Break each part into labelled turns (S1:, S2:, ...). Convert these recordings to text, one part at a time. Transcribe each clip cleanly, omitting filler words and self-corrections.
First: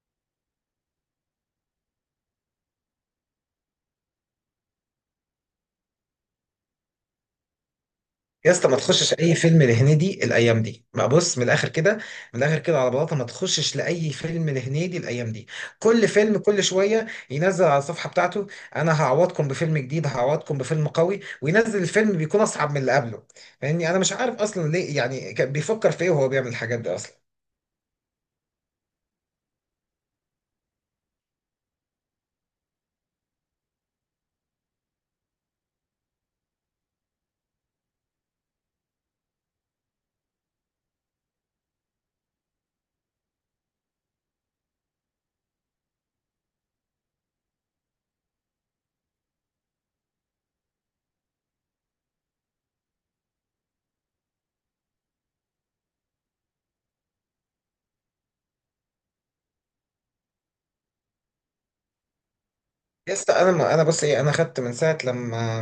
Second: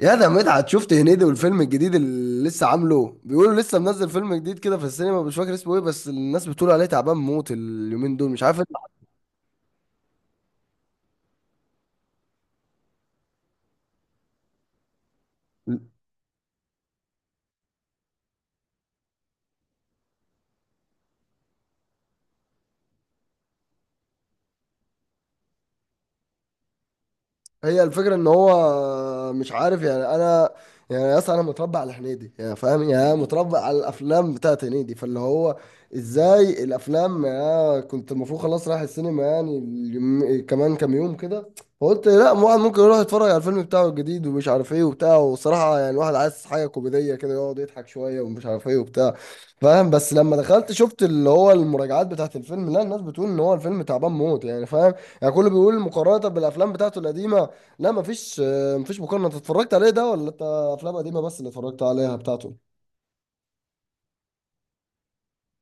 S1: يا ده مدحت، شفت هنيدي والفيلم الجديد اللي لسه عامله؟ بيقولوا لسه منزل فيلم جديد كده في السينما، مش فاكر اسمه ايه، بس الناس بتقول عليه تعبان موت اليومين دول، مش
S2: يا
S1: عارف إيه.
S2: اسطى، ما تخشش اي فيلم لهنيدي الايام دي بقى. بص من الاخر كده، من الاخر كده على بلاطه، ما تخشش لاي فيلم لهنيدي الايام دي. كل فيلم كل شويه ينزل على الصفحه بتاعته: انا هعوضكم بفيلم جديد، هعوضكم بفيلم قوي، وينزل الفيلم بيكون اصعب من اللي قبله. فاهمني؟ انا مش عارف اصلا ليه، يعني كان بيفكر في ايه وهو بيعمل الحاجات دي اصلا؟
S1: هي الفكرة ان هو مش عارف، يعني انا يعني يا اسطى انا متربى على هنيدي، يعني فاهم، يعني أنا متربى على الافلام بتاعت هنيدي، فاللي هو ازاي الافلام، يعني كنت المفروض خلاص رايح السينما يعني كمان كام يوم كده، فقلت لا واحد ممكن يروح يتفرج على الفيلم بتاعه الجديد ومش عارف ايه وبتاع. وصراحة يعني الواحد عايز حاجة كوميدية كده، يقعد يضحك شوية ومش عارف ايه وبتاع، فاهم. بس لما دخلت شفت اللي هو المراجعات بتاعت الفيلم، لا الناس بتقول ان هو الفيلم تعبان موت، يعني فاهم، يعني كله بيقول مقارنة بالافلام بتاعته القديمة. لا مفيش مفيش مقارنة. انت اتفرجت عليه ده، ولا انت افلام قديمة بس اللي اتفرجت عليها بتاعته؟
S2: يا اسطى انا، ما انا بص ايه، انا خدت من ساعه لما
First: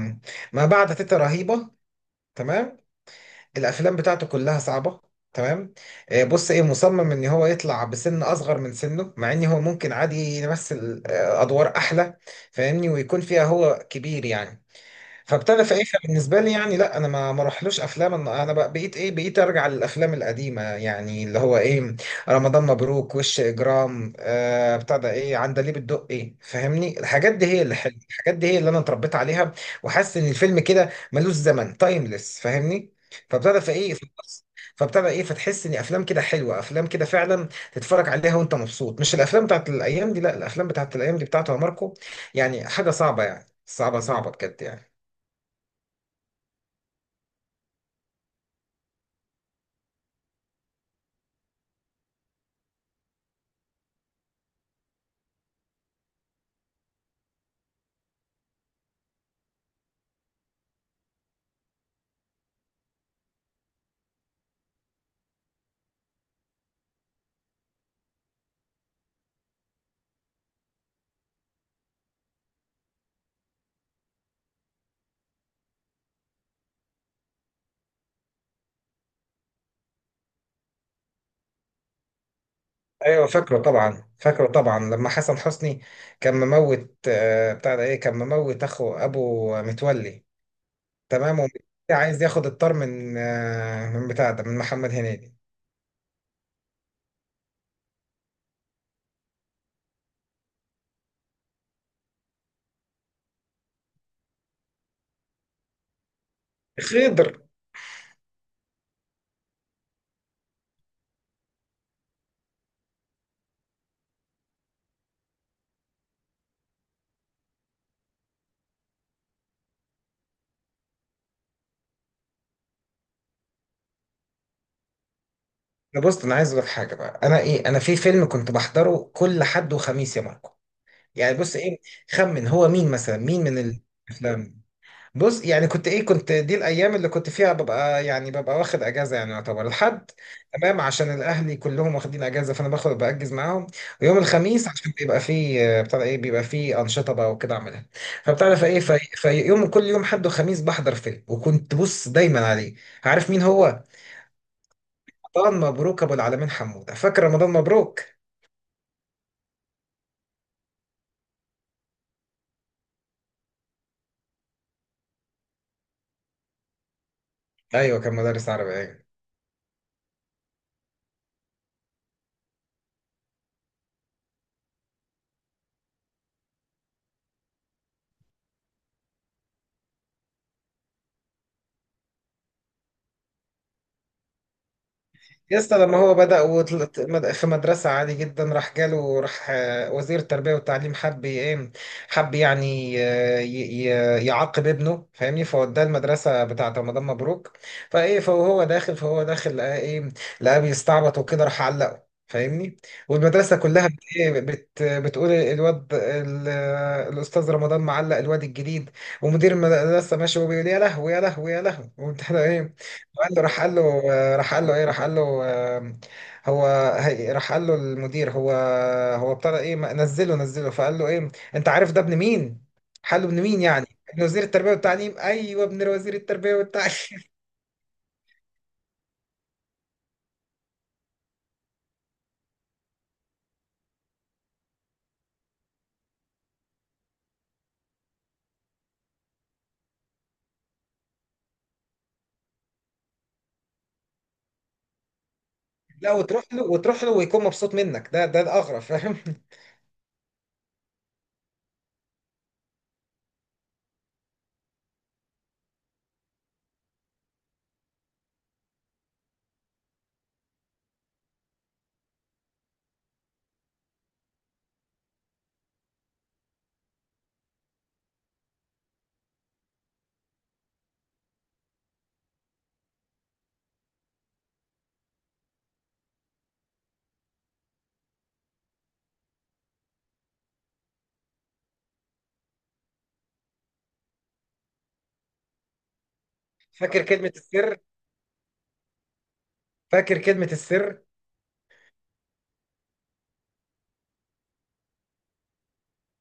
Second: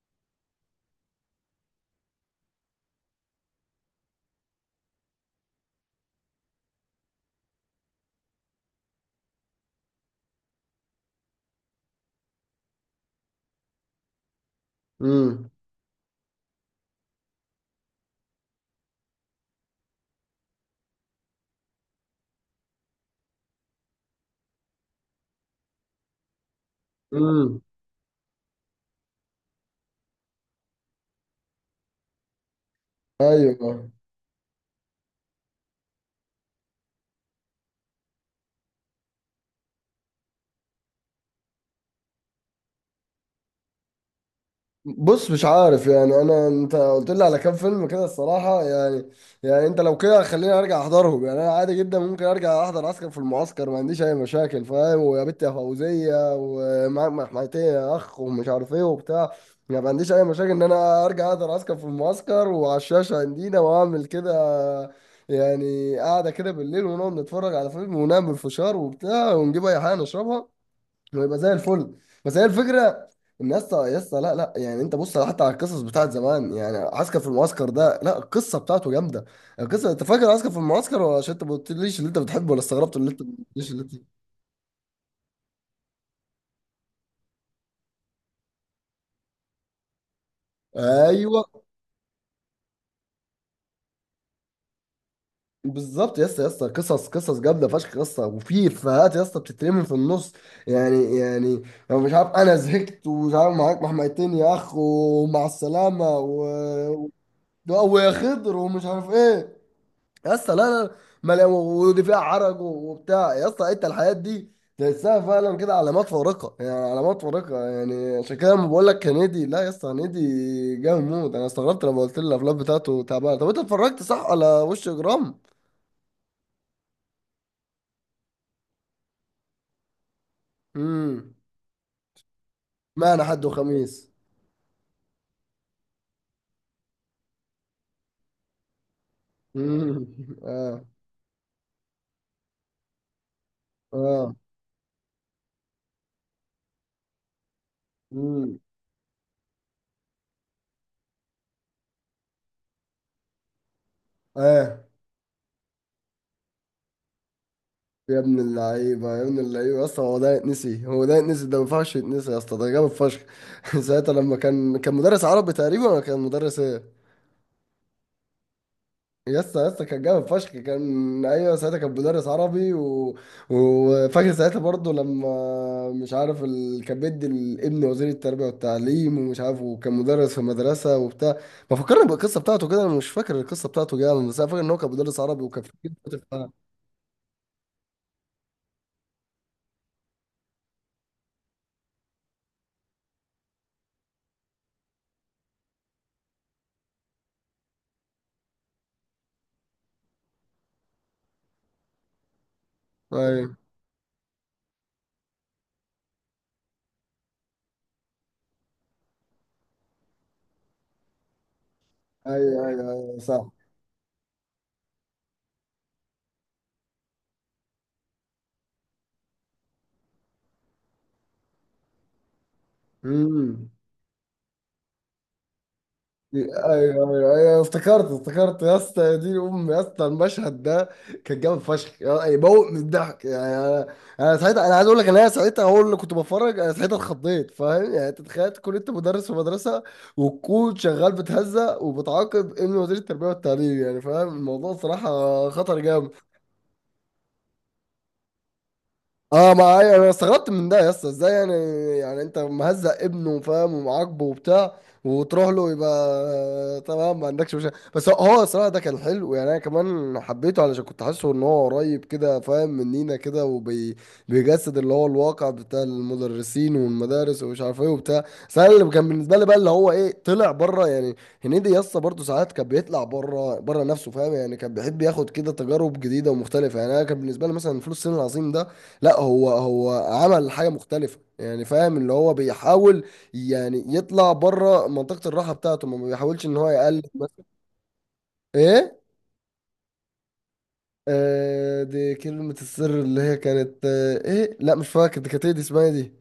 S2: ما بعد تيتا رهيبه، تمام. الافلام بتاعته كلها صعبه، تمام. بص ايه، مصمم ان هو يطلع بسن اصغر من سنه، مع ان هو ممكن عادي يمثل ادوار احلى، فاهمني؟ ويكون فيها هو كبير يعني.
S1: امم.
S2: فابتدى في ايه بالنسبه لي يعني، لا انا ما راحلوش افلام. انا بقى بقيت ايه، بقيت ارجع للافلام القديمه يعني، اللي هو ايه: رمضان مبروك، وش اجرام، بتاع ده ايه، عندليب الدقي. فاهمني؟ الحاجات دي
S1: امم.
S2: هي اللي حلوه، الحاجات دي هي اللي انا اتربيت عليها، وحاسس ان الفيلم كده ملوش زمن، تايمليس، فاهمني؟ فابتدى في
S1: ايوه.
S2: ايه، فابتدى ايه، فتحس ان افلام كده حلوه، افلام كده فعلا تتفرج عليها وانت مبسوط، مش الافلام بتاعت الايام دي. لا، الافلام بتاعت الايام دي بتاعته يا ماركو، يعني حاجه صعبه يعني، صعبه صعبه بجد يعني.
S1: بص مش عارف يعني انا، انت قلت لي على كام فيلم كده الصراحه، يعني يعني انت لو كده خليني ارجع احضرهم. يعني انا عادي جدا ممكن ارجع احضر عسكر في المعسكر، ما عنديش اي مشاكل فاهم، ويا بنت يا فوزيه، ومعاك محميتين يا اخ، ومش عارف ايه وبتاع. يعني ما عنديش اي مشاكل ان انا ارجع احضر عسكر في المعسكر، وعلى الشاشه عندنا واعمل كده. يعني قاعده كده بالليل، ونقعد نتفرج على فيلم، ونعمل فشار وبتاع، ونجيب اي حاجه نشربها، ويبقى زي الفل. بس هي الفكره، ان يا اسطى يا اسطى لا يعني انت بص، حتى على القصص بتاعت زمان، يعني عسكر في المعسكر ده، لا القصه بتاعته جامده. القصه، انت فاكر عسكر في المعسكر؟ ولا عشان انت ما قلتليش اللي انت بتحبه، ولا استغربت اللي انت
S2: ايوه
S1: ما
S2: فاكره
S1: قلتليش اللي انت.
S2: طبعا، فاكره طبعا. لما حسن حسني كان مموت بتاع ده ايه، كان مموت اخو ابو متولي، تمام.
S1: ايوه
S2: ومتولي عايز ياخد الطار من من بتاع ده، من محمد هنيدي،
S1: بالظبط يا اسطى يا اسطى، قصص قصص جامده فشخ يا اسطى، وفي افيهات يا اسطى بتترمي في النص، يعني يعني لو مش عارف انا زهقت ومش عارف، معاك محميتين يا اخ، ومع السلامه
S2: خضر.
S1: ويا خضر ومش عارف ايه. يا اسطى لا ما لا- ودي فيها عرج وبتاع، يا اسطى انت الحاجات دي تحسها فعلا كده علامات فارقه، يعني علامات فارقه، يعني عشان كده لما بقول لك هنيدي، لا يا اسطى هنيدي جامد موت. انا استغربت لما قلت لي الافلام بتاعته تعبانه. طب انت اتفرجت صح على وش اجرام؟
S2: ده بص، انا عايز اقول لك حاجه بقى، انا ايه، انا في فيلم كنت بحضره كل حد وخميس يا ماركو.
S1: امم.
S2: يعني بص ايه، خمن هو مين مثلا،
S1: معنى
S2: مين
S1: حد
S2: من
S1: وخميس؟
S2: الافلام؟ بص يعني كنت ايه، كنت دي الايام اللي كنت فيها ببقى يعني، ببقى واخد اجازه يعني، يعتبر
S1: امم.
S2: الحد، تمام،
S1: اه.
S2: عشان الاهلي كلهم واخدين اجازه فانا باخد باجز معاهم. ويوم
S1: اه.
S2: الخميس عشان بيبقى فيه بتاع ده ايه، بيبقى فيه انشطه بقى وكده اعملها.
S1: امم.
S2: فبتعرف ايه، في يوم، كل يوم حد وخميس بحضر فيلم، وكنت بص دايما عليه. عارف مين هو؟
S1: اه.
S2: رمضان مبروك، ابو العالمين حموده. فاكر رمضان مبروك؟
S1: يا ابن اللعيبة يا ابن اللعيبة يا اسطى، هو ده يتنسي؟ هو ده يتنسي؟ ده ما ينفعش يتنسي يا اسطى، ده جامد فشخ. ساعتها لما كان، كان مدرس عربي تقريبا، ولا كان مدرس ايه؟
S2: ايوه كان مدرس عربي، ايوه.
S1: يا اسطى يا اسطى كان جامد فشخ، كان ايوه ساعتها كان مدرس عربي وفاكر ساعتها برضه لما مش عارف كان بيدي الابن وزير التربية والتعليم ومش عارف، وكان مدرس في مدرسة وبتاع. ما فكرني بالقصة بتاعته كده، انا مش فاكر القصة بتاعته جامد، بس انا فاكر ان هو كان مدرس عربي،
S2: يا
S1: وكان في.
S2: اسطى، لما هو بدأ في مدرسة عادي جدا، راح جاله، راح وزير التربية والتعليم، حب ايه، حب يعني، يعاقب ابنه فاهمني، فوداه المدرسة بتاعة رمضان مبروك. فايه، فهو داخل، فهو داخل لقى ايه، لقاه بيستعبط وكده، راح علقه فاهمني.
S1: ايوه
S2: والمدرسة كلها بت إيه بت بتقول الواد الأستاذ رمضان معلق الواد الجديد. ومدير المدرسة ماشي وبيقول: يا لهوي، يا لهوي، يا لهوي، وبتاع ده
S1: ايوه
S2: ايه.
S1: ايوه
S2: قال له،
S1: صح.
S2: راح قال له راح قال له ايه، راح قال له هو، راح قال له المدير: هو ابتدى ايه نزله نزله، فقال له ايه: انت عارف ده ابن مين؟ قال له: ابن مين
S1: امم.
S2: يعني؟ ابن وزير التربيه والتعليم، ايوه ابن وزير التربيه
S1: ايوه
S2: والتعليم.
S1: ايوه ايوه، افتكرت افتكرت يا اسطى، يا دين امي يا اسطى المشهد ده كان جامد فشخ، يموت من الضحك، يعني انا انا ساعتها، انا عايز اقول لك، انا ساعتها هو اللي كنت بتفرج، انا ساعتها اتخضيت فاهم. يعني انت تخيل تكون انت مدرس في مدرسه، وتكون شغال بتهزأ وبتعاقب ابن وزير التربيه والتعليم، يعني فاهم؟ الموضوع صراحه خطر جامد.
S2: لا وتروح له، وتروح له ويكون مبسوط منك، ده الاغرب، فاهم؟
S1: اه ما انا استغربت من ده يا اسطى، ازاي يعني؟ يعني انت مهزق ابنه فاهم، ومعاقبه وبتاع، وتروح له يبقى تمام ما عندكش مشكله. بس هو هو الصراحه ده كان حلو، يعني انا كمان حبيته علشان كنت حاسه ان هو قريب كده فاهم، مننا كده، وبيجسد اللي هو الواقع بتاع المدرسين والمدارس ومش عارف ايه وبتاع. بس انا اللي كان بالنسبه لي بقى، اللي هو ايه، طلع بره يعني. هنيدي يا اسطى برضه ساعات كان بيطلع بره، بره نفسه فاهم، يعني كان بيحب ياخد كده تجارب جديده ومختلفه، يعني انا كان بالنسبه لي مثلا فلوس الصين العظيم ده، لا هو هو عمل حاجة مختلفة، يعني فاهم اللي هو بيحاول يعني يطلع بره منطقة الراحة بتاعته، ما بيحاولش ان هو
S2: فاكر
S1: يقلد
S2: كلمه
S1: مثلا.
S2: السر؟
S1: ايه؟
S2: فاكر كلمه السر؟
S1: آه دي كلمة السر، اللي هي كانت آه ايه، لا مش فاكر، دي كانت ايه، دي اسمها إيه دي؟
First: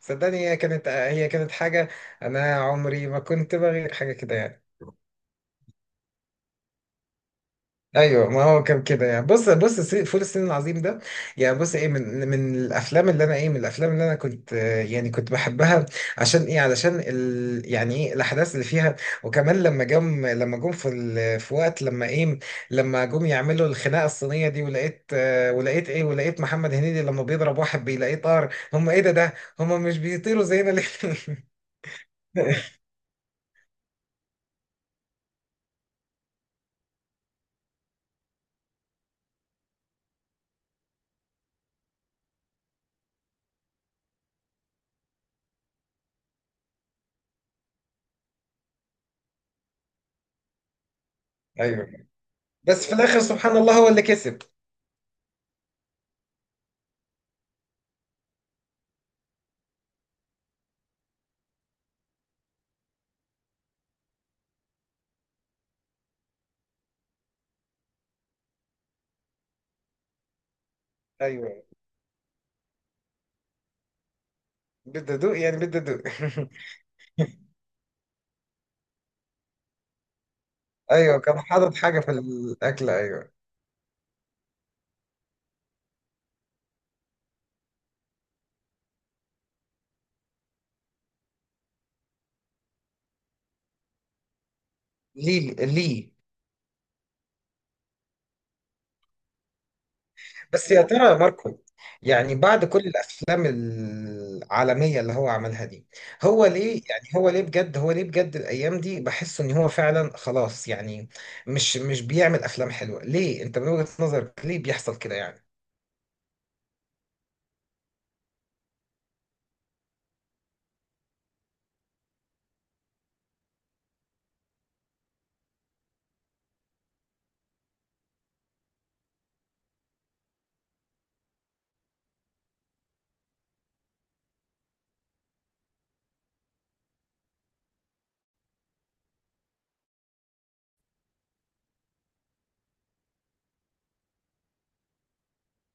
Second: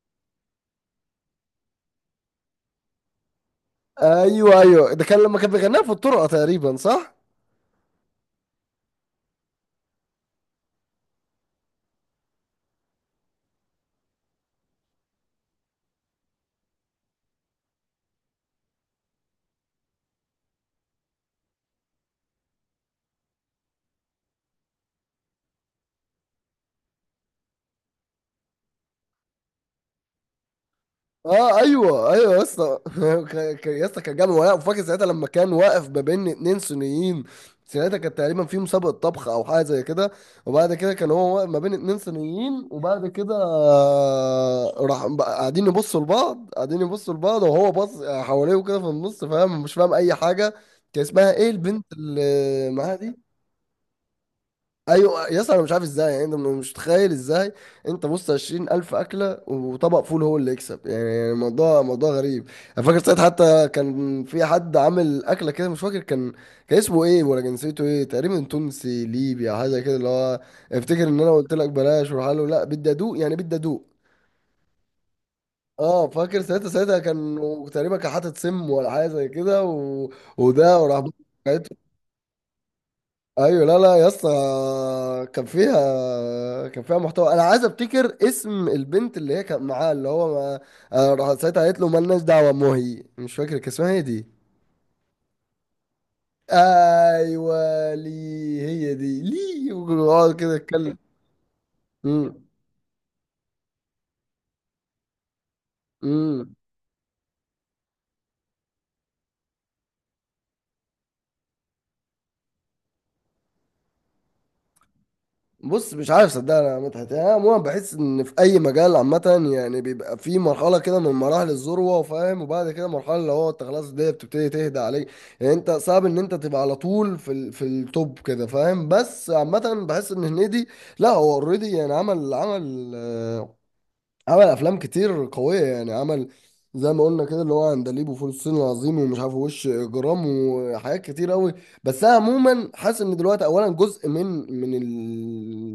S2: صدقني، هي كانت حاجه، انا عمري ما كنت بغير حاجه كده
S1: ايوه
S2: يعني.
S1: ايوه، ده كان لما كان بيغنيها في الطرقة تقريبا، صح.
S2: ايوه ما هو كان كده يعني. بص فول الصين العظيم ده، يعني بص ايه، من الافلام اللي انا ايه، من الافلام اللي انا كنت يعني كنت بحبها، عشان ايه، علشان ال، يعني ايه، الاحداث اللي فيها. وكمان لما جم، لما جم في ال، في وقت لما ايه، لما جم يعملوا الخناقه الصينيه دي، ولقيت ولقيت ايه، ولقيت محمد هنيدي لما بيضرب واحد بيلاقيه طار. هم ايه ده هم مش بيطيروا زينا ليه؟
S1: اه ايوه ايوه يا اسطى. يا اسطى كان جامد، ولا وفاكر ساعتها لما كان واقف ما بين اتنين صينيين. ساعتها كانت تقريبا في مسابقه طبخ او حاجه زي كده، وبعد كده كان هو واقف ما بين اتنين صينيين، وبعد كده راح بقى قاعدين يبصوا لبعض، قاعدين يبصوا لبعض، وهو باص حواليه وكده في النص، فاهم مش فاهم اي حاجه. كان اسمها ايه البنت
S2: ايوه
S1: اللي
S2: بس في
S1: معاها
S2: الاخر
S1: دي؟
S2: سبحان الله هو اللي كسب.
S1: ايوه يس، انا مش عارف ازاي يعني، انت مش متخيل ازاي. انت بص، 20,000 اكله وطبق فول هو اللي يكسب؟ يعني الموضوع موضوع غريب. انا فاكر ساعتها حتى كان في حد عامل اكله كده، مش فاكر كان، كان اسمه ايه، ولا جنسيته ايه تقريبا، تونسي ليبي او حاجه كده، اللي هو افتكر ان انا قلت
S2: ايوه،
S1: لك بلاش، وراح له لا بدي ادوق يعني بدي ادوق.
S2: بالدقدوق يعني، بالدقدوق.
S1: اه فاكر ساعتها، ساعتها كان تقريبا كان حاطط سم ولا حاجه زي كده وده وراح.
S2: ايوه كان حاطط حاجه في الاكل، ايوه.
S1: ايوه لا لا يا اسطى، كان فيها كان فيها محتوى. انا عايز افتكر اسم البنت اللي هي كانت معاه، اللي هو ما... أنا راح ساعتها قالت له مالناش دعوه، مهي مش فاكر كان اسمها ايه دي.
S2: ليه ليه؟
S1: ايوه لي. هي دي لي، ويقعد كده
S2: بس يا
S1: يتكلم.
S2: ترى يا ماركو، يعني بعد كل الافلام العالميه اللي هو عملها دي، هو
S1: امم.
S2: ليه يعني، هو ليه بجد، هو ليه بجد الايام دي بحس ان هو فعلا خلاص يعني، مش مش بيعمل افلام حلوه، ليه؟ انت من وجهه نظرك ليه بيحصل كده يعني؟
S1: بص مش عارف صدقني يا مدحت، يعني انا عموما بحس ان في اي مجال عامه يعني بيبقى في مرحله كده من مراحل الذروه فاهم، وبعد كده مرحله اللي هو انت خلاص الدنيا بتبتدي تهدى عليك. يعني انت صعب ان انت تبقى على طول في في التوب كده فاهم، بس عامه بحس ان هنيدي، لا هو اوريدي يعني عمل عمل افلام كتير قويه، يعني عمل زي ما قلنا كده اللي هو عندليب وفول الصين العظيم ومش عارف وش اجرام وحاجات كتير قوي. بس انا عموما حاسس ان دلوقتي اولا جزء من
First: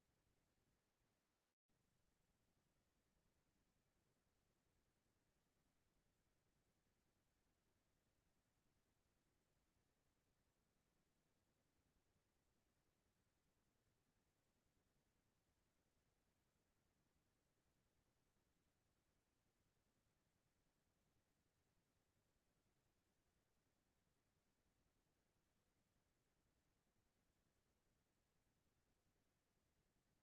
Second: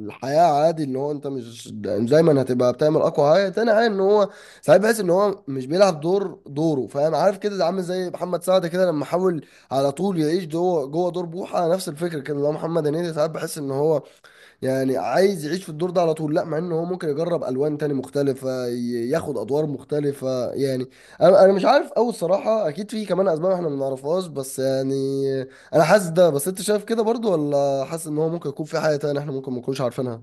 S1: الحياه عادي ان هو انت مش يعني دايما هتبقى بتعمل اقوى حاجه. تاني حاجه ان هو ساعات بحس ان هو مش بيلعب دور دوره فاهم، عارف كده، ده عامل زي محمد سعد كده لما حاول على طول يعيش جوه دور بوحه. نفس الفكره كده اللي هو محمد هنيدي ساعات بحس ان هو يعني عايز يعيش في الدور ده على طول، لا مع ان هو ممكن يجرب الوان تاني مختلفه، ياخد ادوار مختلفه يعني. انا مش عارف قوي الصراحه، اكيد في كمان اسباب احنا ما نعرفهاش، بس يعني انا حاسس ده. بس انت شايف كده برضو؟ ولا حاسس ان هو ممكن يكون في حاجه تانية احنا ممكن ما نكونش عارفينها؟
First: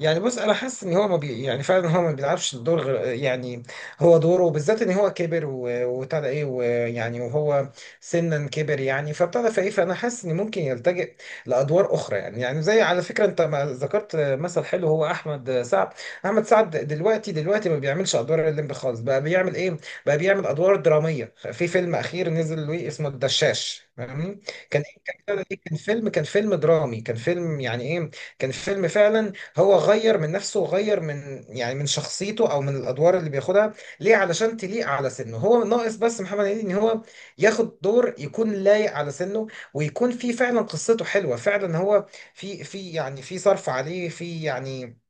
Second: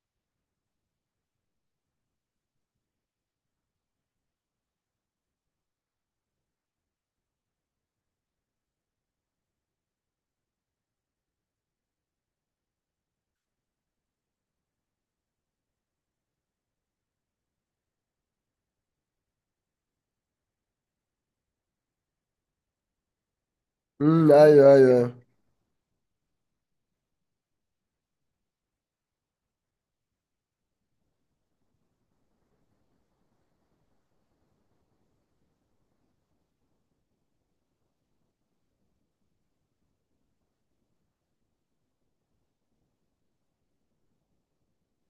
S2: يعني بص، انا حاسس ان هو ما بي، يعني فعلا هو ما بيلعبش الدور غير يعني، هو دوره بالذات ان هو كبر وابتدى ايه، ويعني وهو سنا كبر يعني، فابتدى فايه، فانا حاسس ان ممكن يلتجئ لادوار اخرى يعني زي، على فكره انت ما ذكرت مثل حلو، هو احمد سعد. احمد سعد دلوقتي ما بيعملش ادوار الليمبي خالص، بقى بيعمل ايه، بقى بيعمل ادوار دراميه في فيلم اخير نزل له اسمه الدشاش،
S1: امم.
S2: فاهمني.
S1: ايوه
S2: كان،
S1: ايوه
S2: كان فيلم، كان فيلم درامي، كان فيلم يعني ايه، كان فيلم فعلا. هو غير من نفسه، وغير من يعني من شخصيته او من الادوار اللي بياخدها، ليه، علشان تليق على سنه. هو ناقص بس محمد هنيدي ان هو ياخد دور يكون لايق على سنه، ويكون فيه فعلا قصته حلوه فعلا، هو في، في يعني، في صرف عليه، في يعني،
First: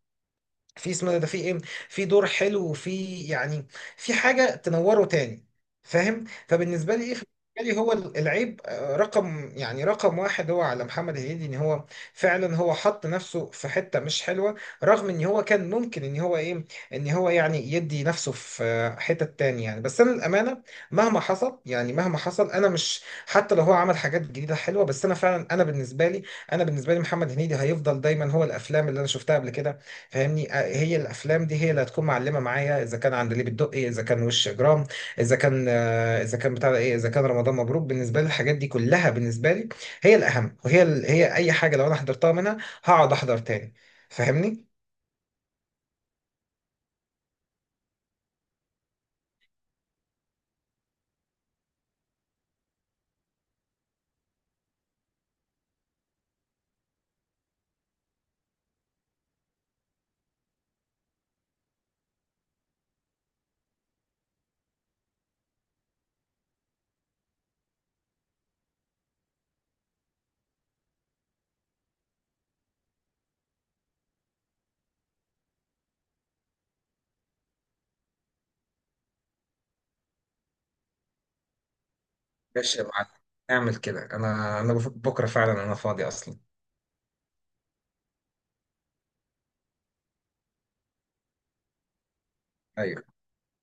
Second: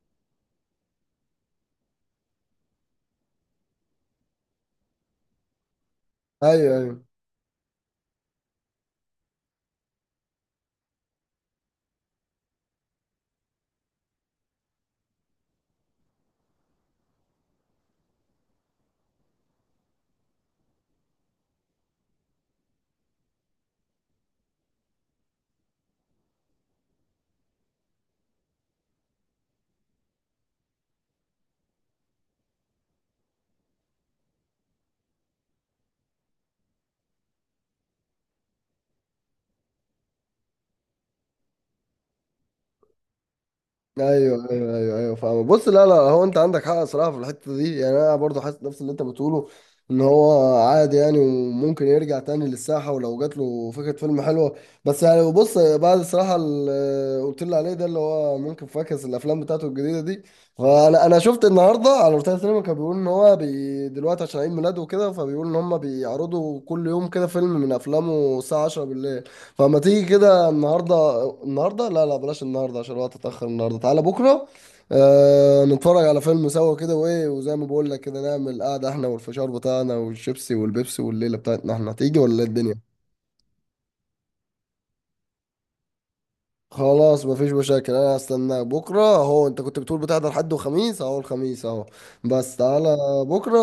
S2: في اسمه ده في ايه، في دور حلو، وفي يعني في حاجه تنوره تاني، فاهم؟
S1: ايوه
S2: فبالنسبه لي
S1: ايوه
S2: ايه، بالنسبه لي هو العيب رقم يعني رقم واحد هو على محمد هنيدي، ان هو فعلا هو حط نفسه في حته مش حلوه، رغم ان هو كان ممكن ان هو ايه، ان هو يعني يدي نفسه في حته تانية يعني. بس انا للامانه مهما حصل، يعني مهما حصل، انا مش، حتى لو هو عمل حاجات جديده حلوه، بس انا فعلا انا بالنسبه لي، انا بالنسبه لي محمد هنيدي هيفضل دايما هو الافلام اللي انا شفتها قبل كده، فاهمني؟ هي الافلام دي هي اللي هتكون معلمه معايا، اذا كان عندليب الدقي، اذا كان وش اجرام، اذا كان اذا كان بتاع ده ايه، اذا كان رمضان مبروك. بالنسبه لي الحاجات دي كلها بالنسبه لي هي الاهم، وهي هي اي حاجه لو انا حضرتها منها هقعد احضر تاني،
S1: ايوه
S2: فاهمني.
S1: ايوه ايوه ايوه فاهم. بص لا لا، هو انت عندك حق صراحه في الحته دي، يعني انا برضو حاسس نفس اللي انت بتقوله، ان هو عادي يعني، وممكن يرجع تاني للساحه ولو جات له فكره فيلم حلوه. بس يعني بص بعد الصراحه اللي قلت لي عليه ده، اللي هو ممكن فاكس الافلام بتاعته الجديده دي. فانا شفت النهارده على روتانا سينما، كان بيقول ان هو بي دلوقتي عشان عيد ميلاده وكده، فبيقول ان هم بيعرضوا كل يوم كده فيلم من افلامه الساعه 10 بالليل. فما تيجي كده النهارده؟ النهارده لا لا بلاش، النهارده عشان الوقت اتأخر، النهارده تعالى بكره. آه نتفرج على فيلم سوا كده، وايه وزي ما بقول لك كده نعمل قعده احنا والفشار بتاعنا والشيبسي والبيبسي، والليله بتاعتنا احنا هتيجي، ولا إيه الدنيا.
S2: ماشي يا معلم، اعمل كده. انا بكره فعلا انا فاضي اصلا،
S1: خلاص مفيش مشاكل، انا هستناك بكره. اهو انت كنت بتقول بتحضر حد وخميس، اهو الخميس اهو، بس تعالى
S2: ايوه.
S1: بكره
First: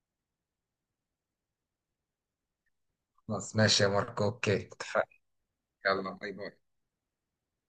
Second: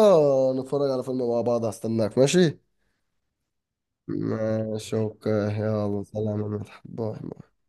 S1: نتفرج على فيلم مع بعض. هستناك، ماشي.
S2: خلاص ماشي يا ماركو، اوكي،
S1: ماشي
S2: اتفقنا.
S1: اوكي، يلا
S2: يلا باي
S1: سلام يا
S2: باي.
S1: مدحت، باي.